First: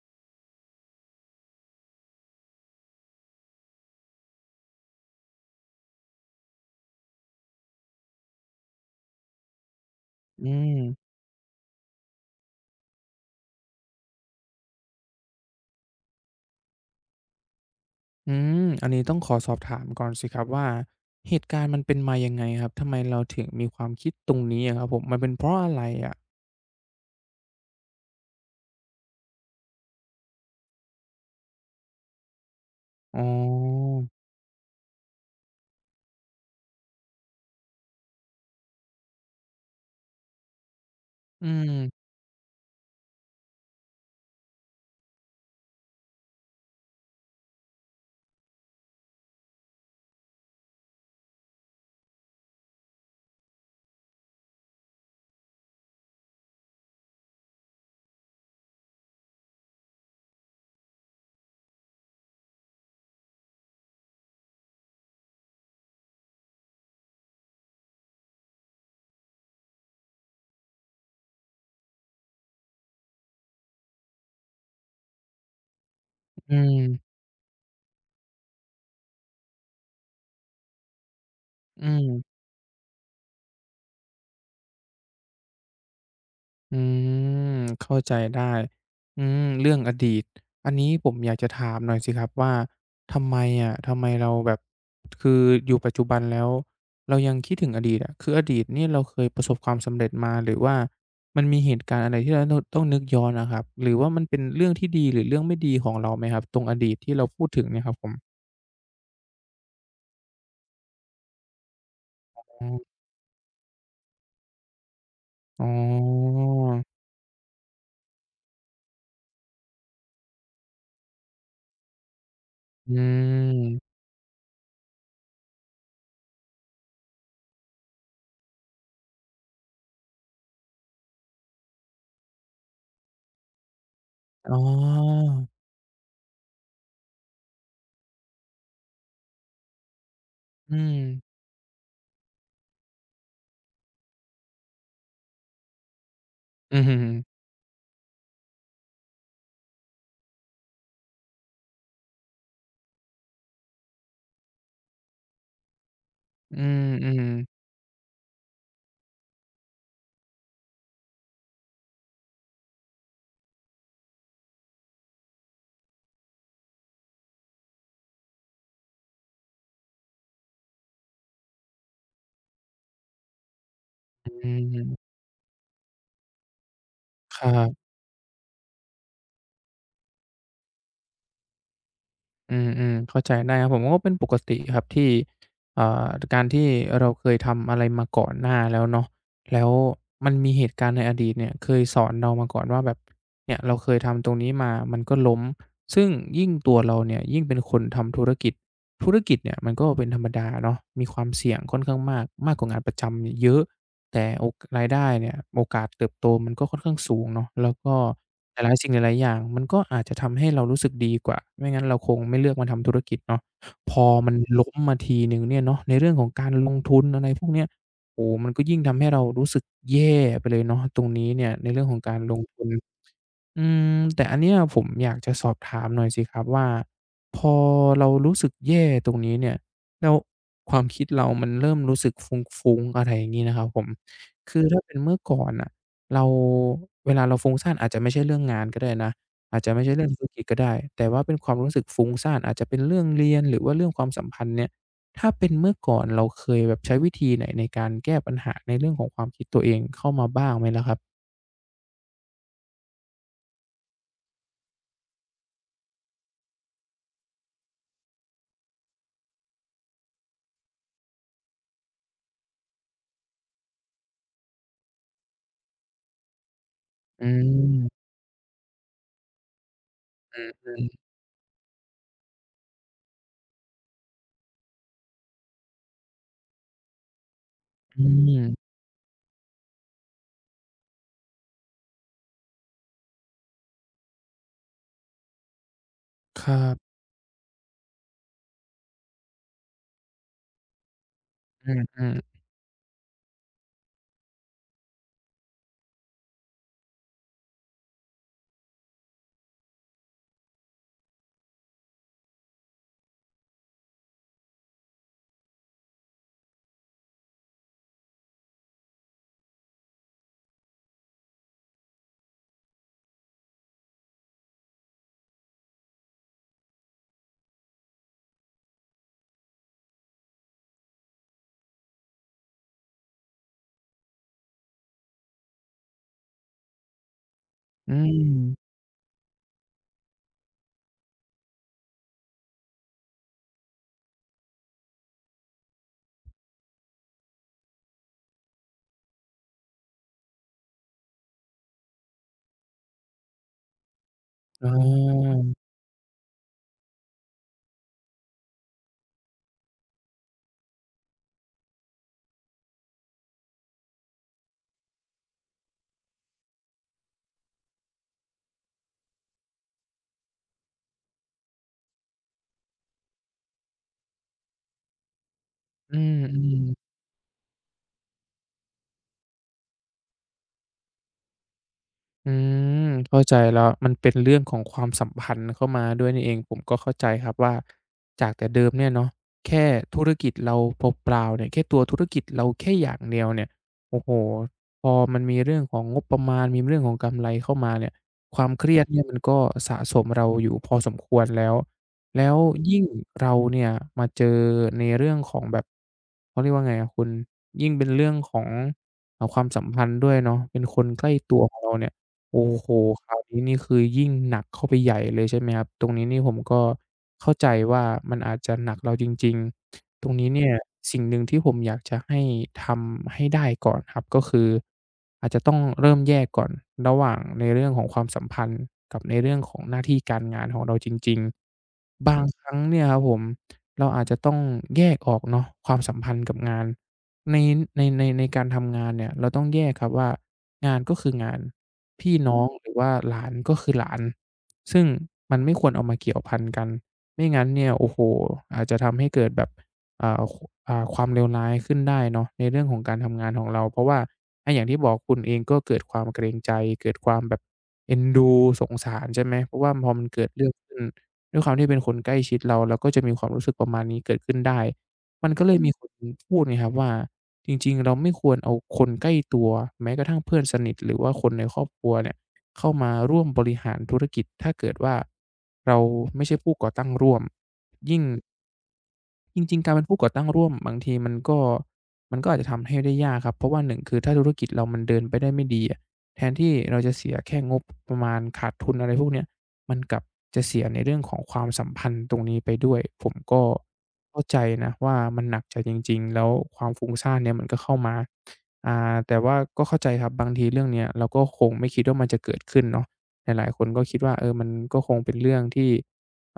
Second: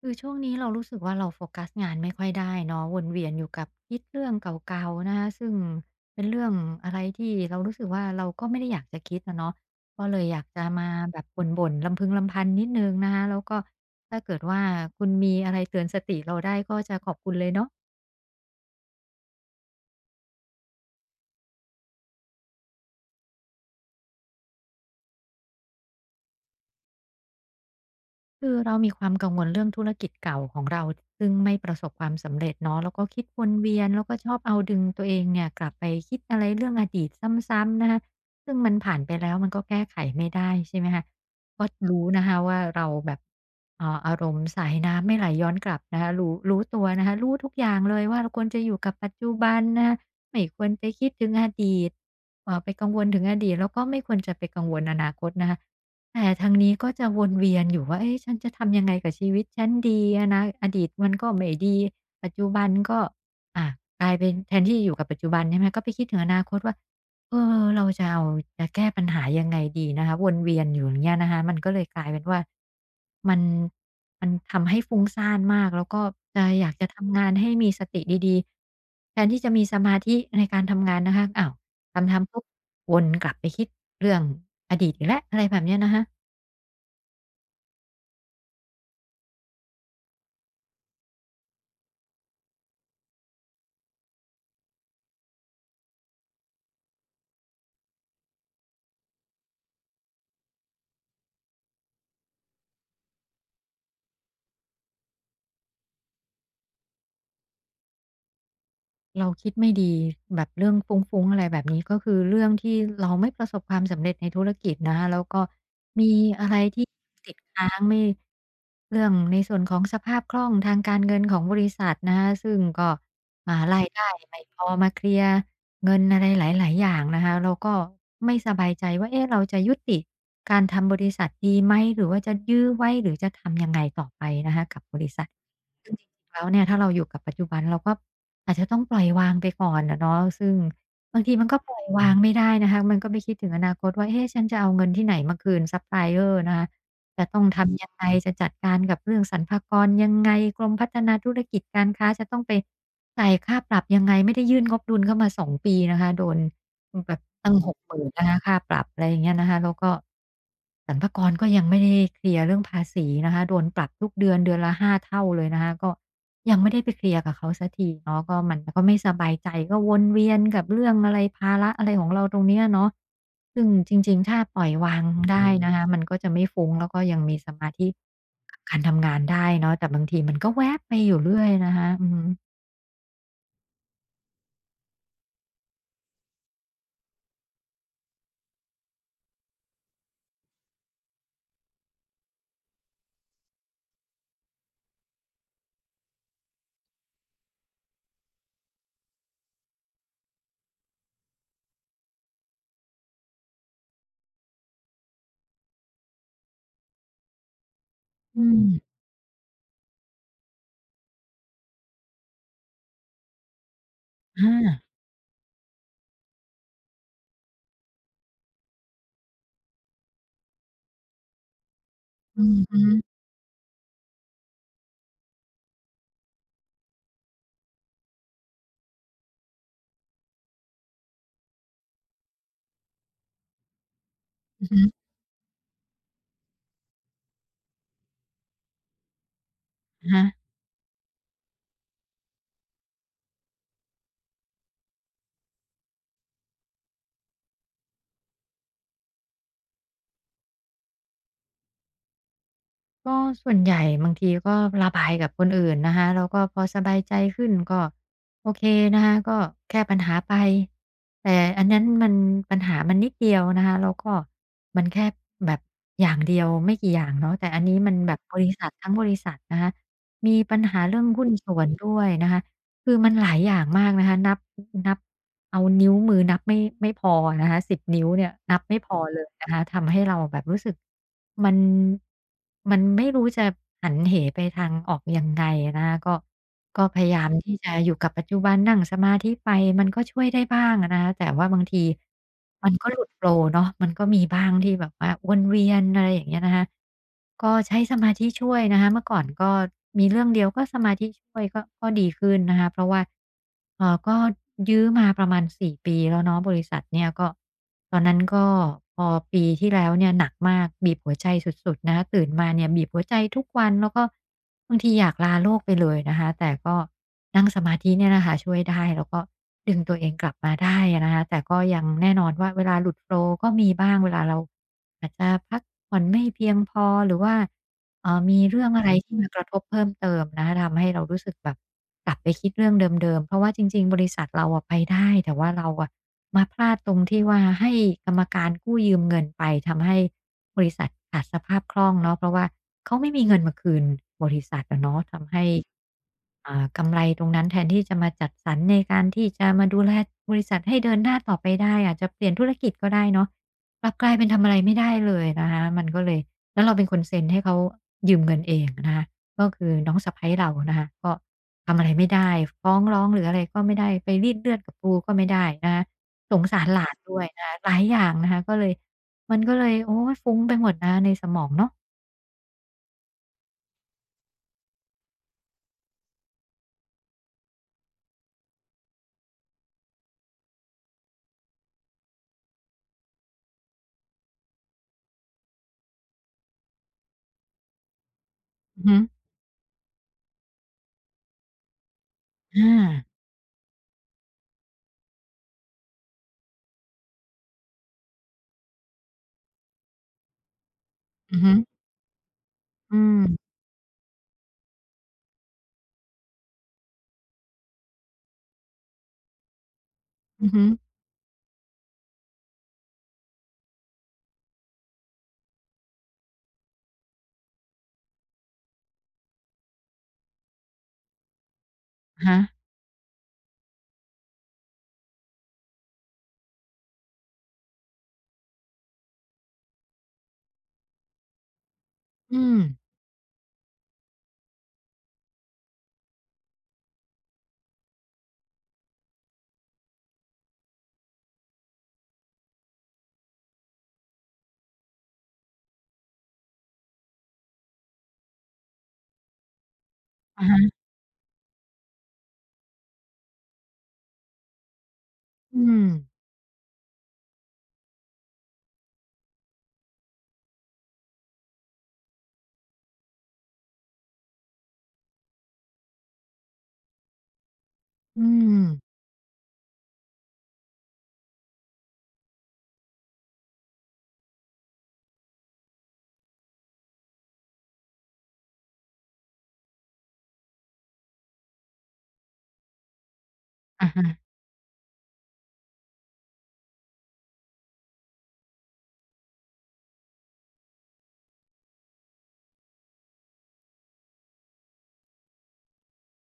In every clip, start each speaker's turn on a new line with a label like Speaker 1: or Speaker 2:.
Speaker 1: คือช่วงนี้เรารู้สึกว่าเราโฟกัสงานไม่ค่อยได้เนาะวนเวียนอยู่กับคิดเรื่องเก่าๆนะคะซึ่งเป็นเรื่องอะไรที่เรารู้สึกว่าเราก็ไม่ได้อยากจะคิดนะเนาะก็เลยอยาก
Speaker 2: อื
Speaker 1: จะ
Speaker 2: ม
Speaker 1: มาแบบบ่นๆลำพึงลำพันนิดนึงนะคะแล้วก็ถ้าเกิดว่าคุณมีอะไรเตือนสติเราได้ก็จะขอบคุณเลยเนาะ
Speaker 2: อืมอันนี้ต้องขอสอบถามก่อนสิครับว่าเหตุการณ์มันเป็นมายังไงครับทำไมเราถึงมีความคิดตรงนี้อะครับผมมันเป็นเพราะอะไรอะ
Speaker 1: คือเรามีความกังวลเรื่องธุรกิจเก่าของเราซึ่งไม่ประสบความสำเร็จเนาะแล้วก็
Speaker 2: อ๋อ
Speaker 1: คิดวนเวียน แล้วก็ชอบเอาดึงตัวเองเนี่ยกลับไปคิดอะไรเรื่องอดีตซ้ำๆนะคะซึ่งมันผ่านไปแล้วมันก็แก้ไขไม่ได้ใช่ไหมคะ
Speaker 2: อื
Speaker 1: ก็
Speaker 2: ม
Speaker 1: รู้นะคะว่าเราแบบอารมณ์สายน้ำไม่ไหลย้อนกลับนะคะรู้ตัวนะคะรู้ทุกอย่างเลยว่าเราควรจะอยู่กับปัจจุบันนะคะไม่ควรไปคิดถึงอดีตไปกังวลถึงอดีตแล้วก็ไม่ควรจะไปกังวลอนาคตนะคะ แต่ทางนี้ก็จะวนเวียนอยู่ว่าเอ๊ะฉันจะทำยังไงกับชีวิตฉันดีอดีตมันก็ไม่ดีปัจจุบันก็อ่ากลายเป็นแทนที่จะอยู่กับปัจจุบันใช่ไหมก็ไปคิดถึงอนาคตว่าเออเราจะเอาจะแก้ปัญหายังไงดีนะคะวนเวียนอยู่อย่างเงี้ยนะคะมันก็เลยกลายเป็นว่ามันมันทำให้ฟุ้งซ่านมากแล้วก็จะ
Speaker 2: อื
Speaker 1: อยากจะ
Speaker 2: ม
Speaker 1: ทำงานให้มีสติดีๆแทนที่จะมีสมาธิในการทำงานนะคะอ้าว
Speaker 2: อืม
Speaker 1: ทำๆปุ๊บวนกลับไปคิดเรื่องอดีตอีกแล้วอะไรแบบเนี้ยนะคะ
Speaker 2: อืมเข้าใจได้อืมเรื่องอดีตอันนี้ผมอยากจะถามหน่อยสิครับว่าทำไมทำไมเราแบบคืออยู่ปัจจุบันแล้วเรายังคิดถึงอดีตอะคืออดีตเนี่ยเราเคยประสบความสำเร็จมาหรือว่ามันมีเหตุการณ์อะไรที่เราโน่ต้องนึกย้อนอะครับหรือว่ามันเป็นเรื่องที่ดีหรือเรื่องไม่ดีของเราไหมครับตรงอดีตที่เราพูดถึงเนี่ยครับผม
Speaker 1: เราคิดไม่ดีแบบเรื่องฟุ้งๆอะไรแบบนี้ก็คือเรื่อง
Speaker 2: อ๋
Speaker 1: ที่
Speaker 2: อ
Speaker 1: เราไม่ประสบความสำเร็จในธุรกิจนะคะแล้วก็
Speaker 2: อ๋อ
Speaker 1: มีอะไรที่ติดค้างไม่เรื่องในส่วนของสภาพคล่องทางการเงินของบริษัทนะคะซึ่งก็
Speaker 2: อื
Speaker 1: ราย
Speaker 2: ม
Speaker 1: ได้ไม่พอมาเคลียร์เงินอะไรหลายๆอย่างนะคะเราก็ไม่สบายใจว่าเอ๊ะเราจะยุติการทำบริษัทดีไหมหรือว่าจะยื้อไว้หรือจะทำยังไงต่อไป
Speaker 2: อ๋
Speaker 1: นะคะกับบริษั
Speaker 2: อ
Speaker 1: ท ซึ่งจริงๆแล้วเนี่ยถ้าเราอยู่กับปัจจุบันเราก็อาจจะต้องปล่อยวางไปก่อนอะเนาะซึ่ง
Speaker 2: อืม
Speaker 1: บางทีมันก็ปล่อยวางไม่ได้นะคะมันก็ไปคิดถึงอนาคตว่าเอ๊ะฉันจะเอาเงินที่ไหนมาคืนซัปพลายเออร์นะคะ
Speaker 2: อือฮึ
Speaker 1: จะต้องทำยังไงจะจัดการกับเรื่องสรรพากรยังไงกรมพัฒนาธุรกิจการค้าจะต้องไปจ่ายค่าปรับยังไงไม่ได้ยื่นงบดุลเข้ามาสองปีนะคะโดน
Speaker 2: อื
Speaker 1: แบ
Speaker 2: ม
Speaker 1: บ
Speaker 2: ๆ
Speaker 1: ตั้งหกหมื่นนะคะค่าปรับอะไรอย่างเงี้ยนะคะแล้วก็สรรพากรก็ยังไม่ได้เคลียร์เรื่องภาษีนะคะโดนปรับทุกเดือนเดือนละ5เท่าเลยนะคะก็ยังไม่ได้ไปเคลียร์กับเขาสักทีเนาะก็มันก็ไม่สบายใจก็วนเวียนกับเรื่องอะไรภาระอะไรของเราตรงเนี้ยเนาะซึ่งจริง
Speaker 2: อ
Speaker 1: ๆถ้า
Speaker 2: ื
Speaker 1: ปล่อยวาง
Speaker 2: ม
Speaker 1: ได้นะคะมันก็จะไม่ฟุ้งแล้วก็ยัง
Speaker 2: ค
Speaker 1: มีส
Speaker 2: รั
Speaker 1: มา
Speaker 2: บ
Speaker 1: ธิก็แวบไปอยู่เรื่อยนะคะอือฮึ
Speaker 2: อืมๆเข้าใจได้ครับผมก็เป็นปกติครับที่อ่าการที่เราเคยทำอะไรมาก่อนหน้าแล้วเนาะแล้วมันมีเหตุการณ์ในอดีตเนี่ยเคยสอนเรามาก่อนว่าแบบเนี่ยเราเคยทำตรงนี้มามันก็ล้มซึ่งยิ่งตัวเราเนี่ยยิ่งเป็นคนทำธุรกิจธุรกิจเนี่ยมันก็เป็นธรรมดาเนาะมีความเสี่ยงค่อนข้างมากมากกว่างานประจำเนี่ยเยอะ แต่โอกรายได้เนี่ยโอกาสเติบโตมันก็ค่อนข้างสูงเนาะแล้วก็
Speaker 1: อื
Speaker 2: ห
Speaker 1: ม
Speaker 2: ลายๆสิ่งหลายๆอย่างมันก็อาจจะทำให้เรารู้สึกดีกว่าไม่งั้นเราคงไม่เลือกมาทำธุรกิจเนาะพอมันล้ม
Speaker 1: อา
Speaker 2: มาทีหนึ่งเนี่ยเนาะในเรื่องของการลงทุนอะไรพวกเนี้ยโอ้โฮมันก็ยิ่งทำให้เรารู้สึกแย่ไปเลยเนาะตรงนี้เนี่ยในเรื่องของการลง
Speaker 1: อือ
Speaker 2: ทุน
Speaker 1: ฮึ
Speaker 2: อืมแต่อันเนี้ยผมอยากจะสอบถามหน่อยสิครับว่าพอเรารู้สึกแย่ตรงนี้เนี่ยแล้วความคิดเรามันเริ่มรู้สึกฟุ้งๆอะไรอย่างงี้นะครับผมคื
Speaker 1: อ
Speaker 2: อ
Speaker 1: อ
Speaker 2: ถ้า
Speaker 1: ฮึ
Speaker 2: เป็นเมื่อก่อนน่ะเราเวลาเราฟุ้งซ่านอาจจะไม่ใช่เรื่องงานก็ได้นะอาจจะไม่ใช่เรื่อ
Speaker 1: อะ
Speaker 2: งธุ
Speaker 1: ฮะ
Speaker 2: รกิจก็ได้แต่ว่าเป็นความรู้สึกฟุ้งซ่านอาจจะเป็นเรื่องเรียนหรือว่าเรื่องความสัมพันธ์เนี่ยถ้าเป็นเมื่อก่อนเราเคยแบบใช้วิธีไหนในการแก้ปัญหาในเรื่องของความคิดตัวเองเข้ามาบ้างไหมล่ะครับ
Speaker 1: ก็ส่วนใหญ่บางทีก็ระบายกับคนอื่นนะคะแล้วก็พอสบายใจขึ้นก็โอเคนะคะก็แก้ปัญหาไปแต่อันนั้นมันปัญหามันนิดเดียวนะคะแล้วก็มันแค่แบบอย่างเดียวไม่กี่อย่าง
Speaker 2: อื
Speaker 1: เนาะแต่อันนี้มัน
Speaker 2: ม
Speaker 1: แบบบริษัททั้งบริษัทนะคะมีปัญ
Speaker 2: อื
Speaker 1: หาเรื่
Speaker 2: อ
Speaker 1: องหุ้นส่วนด้วยนะคะ คือมันหลายอย่างมากนะคะนับเอานิ้วมือนับไม่พอนะคะ10
Speaker 2: อื
Speaker 1: นิ้วเนี่ยนับ
Speaker 2: ม
Speaker 1: ไม่พอเลยนะคะทำให้เราแบบรู้สึกมันมันไม่รู้จะหันเหไปทางออกยังไงนะคะก็
Speaker 2: ครั
Speaker 1: ก็
Speaker 2: บ
Speaker 1: พยายามที่จะอยู่กับปัจจุบันนั่งสมาธิไปมันก็ช่วยได้บ้างอะนะคะแต่ว่าบาง
Speaker 2: อื
Speaker 1: ที
Speaker 2: มๆ
Speaker 1: มันก็หลุดโฟลว์เนาะมันก็มีบ้างที่แบบว่าวนเวียนอะไรอย่างเงี้ยนะคะ ก็ใช้สมาธิช่วยนะคะเมื่อก่อนก็มีเรื่องเดียวก็สมาธิช่วยก็ดีขึ้นนะคะเพราะว่าเออก็ยื้อมาประมาณ4ปีแล้วเนาะบริษัทเนี่ยก็ตอนนั้นก็พอปีที่แล้วเนี่ยหนักมากบีบหัวใจสุดๆนะคะตื่นมาเนี่ยบีบหัวใจทุกวันแล้วก็บางทีอยากลาโลกไปเลยนะคะแต่ก็นั่งสมาธิเนี่ยนะคะช่วยได้แล้วก็ดึงตัวเองกลับมาได้นะคะแต่ก็ยังแน่นอนว่าเวลาหลุดโฟลว์ก็มีบ้างเวลาเรา อาจจะพักผ่อนไม่เพียงพอหรือว่า
Speaker 2: อื
Speaker 1: มีเรื่อง
Speaker 2: ม
Speaker 1: อะไรที่มากระทบเพิ่มเติมนะคะทำให้เรารู้สึกแบบกลับไปคิดเรื่องเดิมๆเพราะว่าจริงๆบริษัทเราอะไปได้แต่ว่าเราอะมาพลาดตรงที่ว่าให้กรรมการกู้ยืมเงินไปทำให้บริษัทขาดสภาพคล่องเนาะเพราะว่าเขาไม่มีเงินมาคืนบริษัท
Speaker 2: อ๋
Speaker 1: อะเนาะทำ
Speaker 2: อ
Speaker 1: ให้กำไรตรงนั้นแทนที่จะมาจัดสรรในการที่จะมาดูแลบริษัทให้เดินหน้าต่อไปได้อาจจะเปลี่ยนธุรกิจก็ได้เนาะ กลับกลายเป็นทำอะไรไม่ได้เลยนะคะมันก็เลยแล้วเราเป็นคนเซ็นให้เขายืมเงินเองนะคะก็คือน้องสะใภ้เรานะคะก็ทำอะไรไม่ได้ฟ้องร้องหรืออะไรก็ไม่ได้ไปรีดเลือดกับครูก็ไม่ได้นะคะ
Speaker 2: อื
Speaker 1: สงสา
Speaker 2: ม
Speaker 1: รห
Speaker 2: ๆ
Speaker 1: ลานด้วยนะคะหลายอย่างนะคะก็เลยมันก็เลยโอ้ยฟุ้งไปหมดนะคะในสมองเนาะ
Speaker 2: อืมเข้าใจแล้วมันเป็นเรื่องของความสัมพันธ์เข้ามาด้วยนี่เองผมก็เข้าใจครับว่าจากแต่เดิมเนี่ยเนาะแค่ธุรกิจเราเปล่าๆเนี่ยแค่ตัวธุรกิจเราแค่อย่างเดียวเนี่ยโอ้โฮพอมันมีเรื่องของงบประมาณมีเรื่องของกำไรเข้ามาเนี่ยความเครีย
Speaker 1: อื
Speaker 2: ด
Speaker 1: อฮึ
Speaker 2: เนี่ยมันก็สะสมเราอยู่พอสมควรแล้วแล้วยิ่ง
Speaker 1: อา
Speaker 2: เราเนี่ยมาเจอในเรื่องของแบบเขาเรียกว่าไงอะคุณยิ่งเป็นเรื่องของความสัมพันธ์ด้วยเนาะเป็นคนใกล้
Speaker 1: อื
Speaker 2: ตั
Speaker 1: อ
Speaker 2: ว
Speaker 1: ฮึ
Speaker 2: ของเราเนี่ย โอ้โฮ
Speaker 1: อื
Speaker 2: ครา
Speaker 1: ม
Speaker 2: วนี้นี่คือยิ่งหนักเข้าไปใหญ่เลยใช่ไหมครับ ตรงนี้นี่ผมก็เข้าใจว่ามันอาจจะหนักเราจริงๆ ตรงนี้
Speaker 1: อื
Speaker 2: เนี่
Speaker 1: อ
Speaker 2: ย
Speaker 1: ฮึ
Speaker 2: สิ่งหนึ่งที่ผมอยากจะให้ทำให้ได้ก่อนครับก็คืออาจจะต้องเริ่มแยกก่อนระหว่างในเรื่องของความสัมพันธ์กับในเรื่องของหน้าที่การงานของเราจริงๆบาง
Speaker 1: อะฮะ
Speaker 2: ครั้งเนี่ยครับผมเราอาจจะต้องแยกออกเนาะความสัมพันธ์กับงานในในการทำงานเนี่ยเราต้องแยกครับว่างานก็คืองาน พี่น้อ
Speaker 1: อื
Speaker 2: ง
Speaker 1: ม
Speaker 2: หรือว่าหลานก็คือหลานซึ่งมันไม่ควรเอามาเกี่ยวพันกันไม่งั้นเนี่ยโอ้โฮอาจจะทำให้เกิดแบบอ่าคความเลวร้ายขึ้นได้เนาะในเรื่องของการทำงานของเราเพราะว่าอย่างที่บอกคุณเองก็เกิดความเกรงใจเกิดความแบบเอ็นดูสงสารใช่ไหมเพราะว่าพอมันเกิด
Speaker 1: อะ
Speaker 2: เรื่อง
Speaker 1: ฮะ
Speaker 2: ขึ้นด้วยความที่เป็นคนใกล้ชิดเราเราก็จะมีความรู้สึกประมาณนี้เกิดขึ้นได้ มันก็เลย
Speaker 1: อื
Speaker 2: มมีค
Speaker 1: ม
Speaker 2: นพูดไงครับว่าจริงๆเราไม่ควรเอาคนใกล้ตัวแม้กระทั่งเพื่อนสนิทหรือว่าคนในครอบครัวเนี่ยเข้ามาร่วมบริหารธุรกิจถ้าเกิดว่าเราไม่ใช่ผู้ก่อตั้งร่วมยิ่ง
Speaker 1: อืม
Speaker 2: จริงๆการเป็นผู้ก่อตั้งร่วมบางทีมันก็อาจจะทำให้ได้ยากครับเพราะว่าหนึ่งคือถ้าธุรกิจเรามันเดินไปได้ไม่ดีอะแทนที่เราจะเสียแค่งบประมาณขาดทุนอะไรพวกเนี้ยมันกลับจะเสียในเรื่องของความสัมพันธ์ตรงนี้ไปด้วยผมก็
Speaker 1: อะฮะ
Speaker 2: เข้าใจนะว่ามันหนักใจจริงๆแล้วความฟุ้งซ่านเนี่ยมันก็เข้ามาแต่ว่าก็เข้าใจครับบางทีเรื่องเนี้ยเราก็คงไม่คิดว่ามันจะเกิดขึ้นเนาะหลายๆคนก็คิดว่าเออมันก็คงเป็นเรื่องที่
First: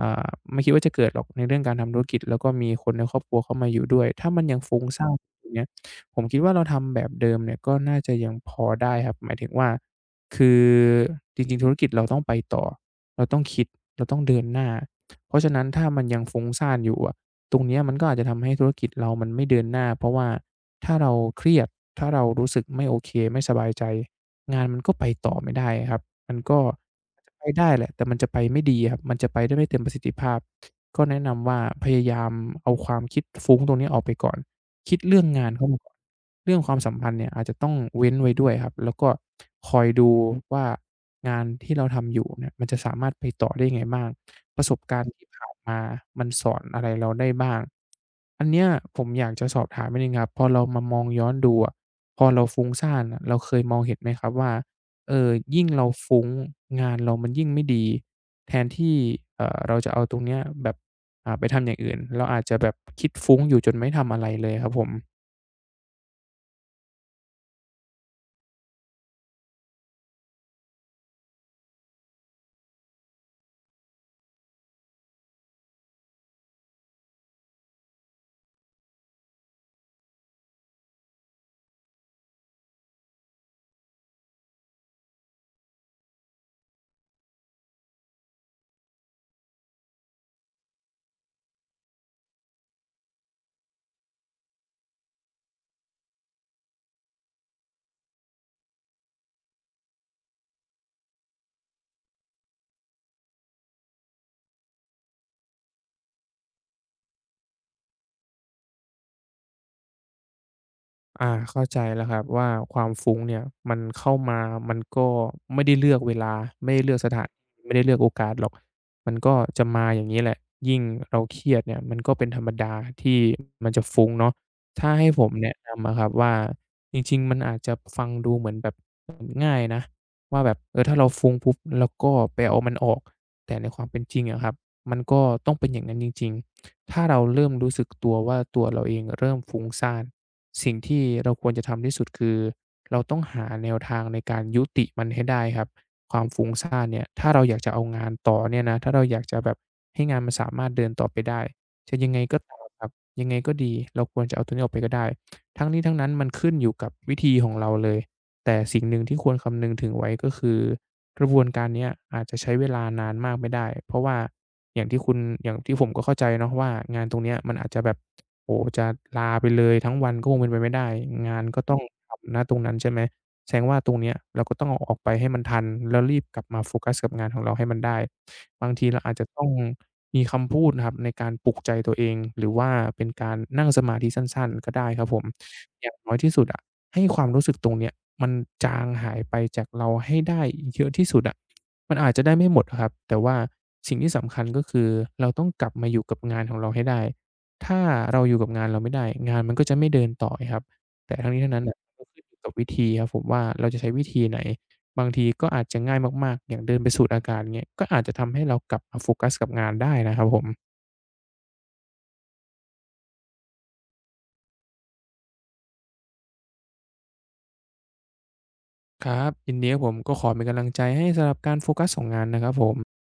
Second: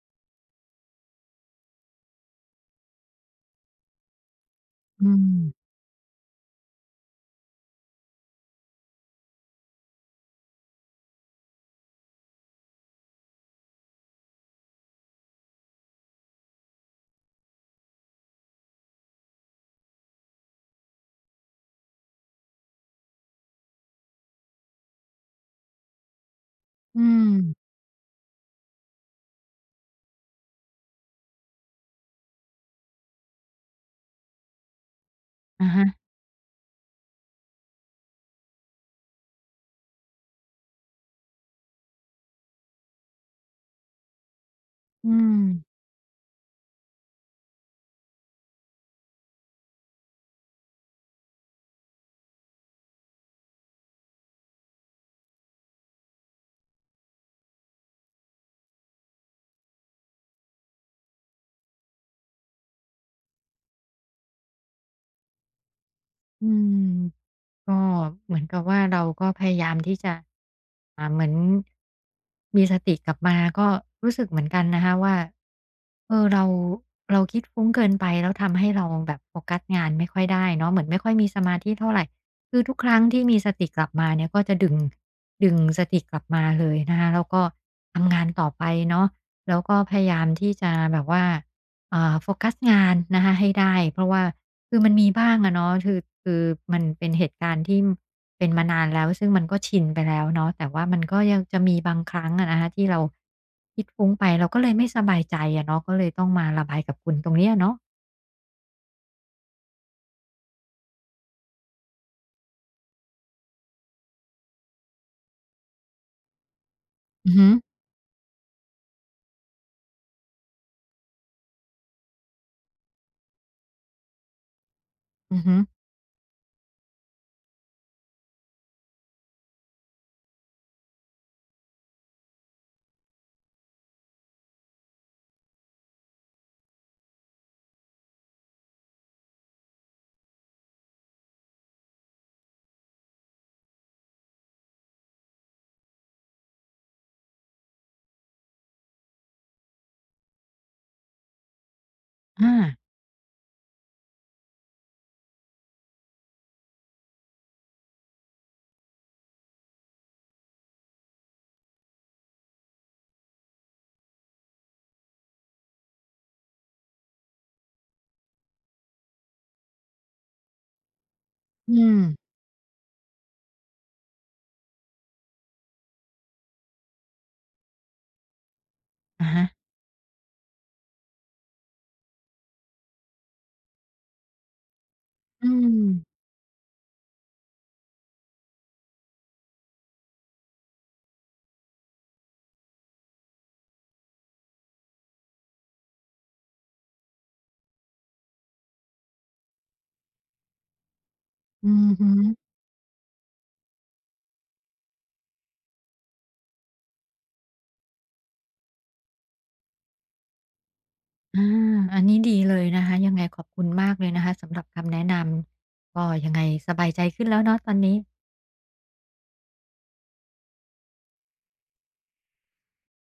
Speaker 2: อ่าไม่คิดว่าจะเกิดหรอกในเรื่องการทำธุรกิจแล้วก็มีคนในครอบครัวเข้ามาอยู่ด้วยถ้ามันยังฟุ้ง
Speaker 1: อื
Speaker 2: ซ่านอย่างเงี้ย
Speaker 1: ม
Speaker 2: ผมคิดว่าเราทำแบบเดิมเนี่ยก็น่าจะยังพอได้ครับหมายถึงว่าคือจริงๆธุรกิจเราต้องไปต่อเราต้องคิดเราต้องเดินหน้าเพราะฉะนั้นถ้ามันยังฟุ้งซ่านอยู่อะตรงเนี้ยมันก็อาจจะทำให้ธุรกิจเรามันไม่เดินหน้าเพราะว่าถ้าเราเครียดถ้าเรารู้สึกไม่โอเคไม่สบายใจ งานมันก็ไปต่อไม่ได้ครับ มันก็
Speaker 1: อื
Speaker 2: มันจะไป
Speaker 1: ม
Speaker 2: ได้แหละ แต่มันจะไปไม่ดีครับ มันจะไปได้ไม่เต็มประสิทธิภาพ ก็แนะนำว่าพยายามเอาความคิดฟุ้งตรงนี้ออกไปก่อน คิดเรื่องงานเข้า
Speaker 1: อะ
Speaker 2: มา
Speaker 1: ฮะ
Speaker 2: ก่อนเรื่องความสัมพันธ์เนี่ยอาจจะต้องเว้นไว้ด้วยครับแล้วก็คอยดูว่างานที่เราทำอยู่เนี่ยมันจะสามารถไปต่อได้ยังไงบ้างประสบการ
Speaker 1: อื
Speaker 2: ณ์ที่
Speaker 1: ม
Speaker 2: ผ่านมามันสอนอะไรเราได้บ้างอันเนี้ยผมอยากจะสอบถามนิดหนึ่งครับพอเรามามองย้อนดูอะพอเราฟุ้งซ่านน่ะเราเคยมองเห็นไหมครับว่า เออยิ่งเราฟุ้งงานเรามันยิ่งไม่ดีแทนที่เราจะเอาตรงเนี้ยแบบไปทำอย่างอื่น เราอาจจะแบบคิดฟุ้งอยู่จนไม่ทำอะไรเลยครับผม
Speaker 1: อืม ก็เหมือนกับว่าเราก็พยายามที่จะเหมือนมีสติกลับมาก็รู้สึกเหมือนกันนะคะว่าเออเราคิดฟุ้งเกินไปแล้วทำให้เราแบบโฟกัสงานไม่ค่อยได้เนาะเหมือนไม่ค่อยมีสมาธิเท่าไรคือทุกครั้งที่มีสติกลับมาเนี่ยก็จะดึงสติกลับมาเลยนะคะแล้วก็ทำงานต่อไปเนาะแล้วก็พยายามที่จะแบบว่าโฟกัสงานนะคะให้ได้เพราะว่า คือมันมีบ้างอะเนาะคือมันเป็นเหตุการณ์ที่เป็นมานานแล้วซึ่งมันก็ชินไปแล้วเนาะแต่ว่ามันก็ยังจะมีบางครั้งอะนะคะที่เราคิดฟุ้งไปเราก็เลยไม่สบายใจอะเนาะก็เลยต้องมาระบายกับคุณตรงเนี้อเนาะ
Speaker 2: อาเข้าใจแล้วครับว่าความฟุ้งเนี่ยมันเข้ามามันก็ไม่ได้เลือกเวลาไม่ได้เลือกสถาน
Speaker 1: อือ
Speaker 2: ที
Speaker 1: ฮึ
Speaker 2: ่ไม่ได้เลือกโอกาสหรอกมันก็จะมาอย่างงี้แหละยิ่งเราเครียดเนี่ยมันก็เป็นธรรมดาที่มันจะฟุ้งเนาะถ้าให้ผม
Speaker 1: อือ
Speaker 2: แนะ
Speaker 1: ฮึ
Speaker 2: นำอะครับว่าจริงๆมันอาจจะฟังดูเหมือนแบบง่ายนะว่าแบบเออถ้าเราฟุ้งปุ๊บแล้วก็ไปเอามันออกแต่ในความเป็นจริงอะครับมันก็ต้องเป็นอย่างนั้นจริงๆ ถ้าเราเริ่มรู้สึกตัวว่าตัวเราเองเริ่มฟุ้งซ่านสิ่งที่เราควรจะทำที่สุดคือเราต้องหาแนวทางในการยุติมันให้ได้ครับความฟุ้งซ่านเนี่ยถ้าเราอยากจะเอางานต่อเนี่ยนะถ้าเราอยากจะแบบให้งานมันสามารถเดินต่อไปได้จะยังไงก็
Speaker 1: อา
Speaker 2: ตามครับยังไงก็ดีเราควรจะเอาตัวนี้ออกไปก็ได้ทั้งนี้ทั้งนั้นมันขึ้นอยู่กับวิธีของเราเลย แต่สิ่งหนึ่งที่ควรคำนึงถึงไว้ก็คือกระบวนการเนี้ยอาจจะใช้เวลานานมากไม่ได้เพราะว่าอย่างที่คุณอย่างที่ผมก็เข้าใจเนาะว่างานตรงเนี้ยมันอาจจะแบบโอ้โฮจะลาไปเลยทั้งวันก็คงเป็นไปไม่ได้งานก็
Speaker 1: อื
Speaker 2: ต้อง
Speaker 1: ม
Speaker 2: ทำณตรงนั้นใช่ไหมแสดงว่าตรงเนี้ยเราก็ต้องเอาออกไปให้มันทันแล้วรีบกลับมาโฟกัสกับงานของเราให้มันได้บางทีเราอาจจะ
Speaker 1: อะ
Speaker 2: ต้อ
Speaker 1: ฮะ
Speaker 2: งมีคำพูดนะครับในการปลุกใจตัวเองหรือว่าเป็นการนั่งสมาธิสั้นๆก็ได้ครับผม
Speaker 1: อื
Speaker 2: อย่างน้อย
Speaker 1: ม
Speaker 2: ที่สุดอะให้ความรู้สึกตรงเนี้ย มันจางหายไปจากเราให้ได้เยอะที่สุดอะมันอาจจะได้ไม่หมดครับ แต่ว่าสิ่งที่สำคัญก็คือเราต้องกลับมาอยู่กับงานของเราให้ได้ ถ้าเราอยู่กับงานเราไม่ได้ งานมันก็จะไม่เดินต่อไงครับแต่ทั้งนี้ทั้งนั้น
Speaker 1: อื
Speaker 2: น่ะ
Speaker 1: อ
Speaker 2: ก็
Speaker 1: ฮึ
Speaker 2: ขึ้นอยู่กับวิธีครับผมว่าเราจะใช้วิธีไหนบางทีก็อาจจะง่ายมากๆอย่างเดินไปสูดอากาศเงี้ยก็อาจจะทำให้เรากลับมาโฟกัสกับงานได้นะครับผม
Speaker 1: อาอันนี้ดีเลยนะคะยังไงขอบคุณมากเลยนะคะสำหรับคำแนะนำก็ยังไงสบายใจขึ้นแล้วเนาะตอนนี้
Speaker 2: ครับยินดีครับผมก็ขอเป็นกำลังใจให้สำหรับการโฟกัสของงานนะครับผม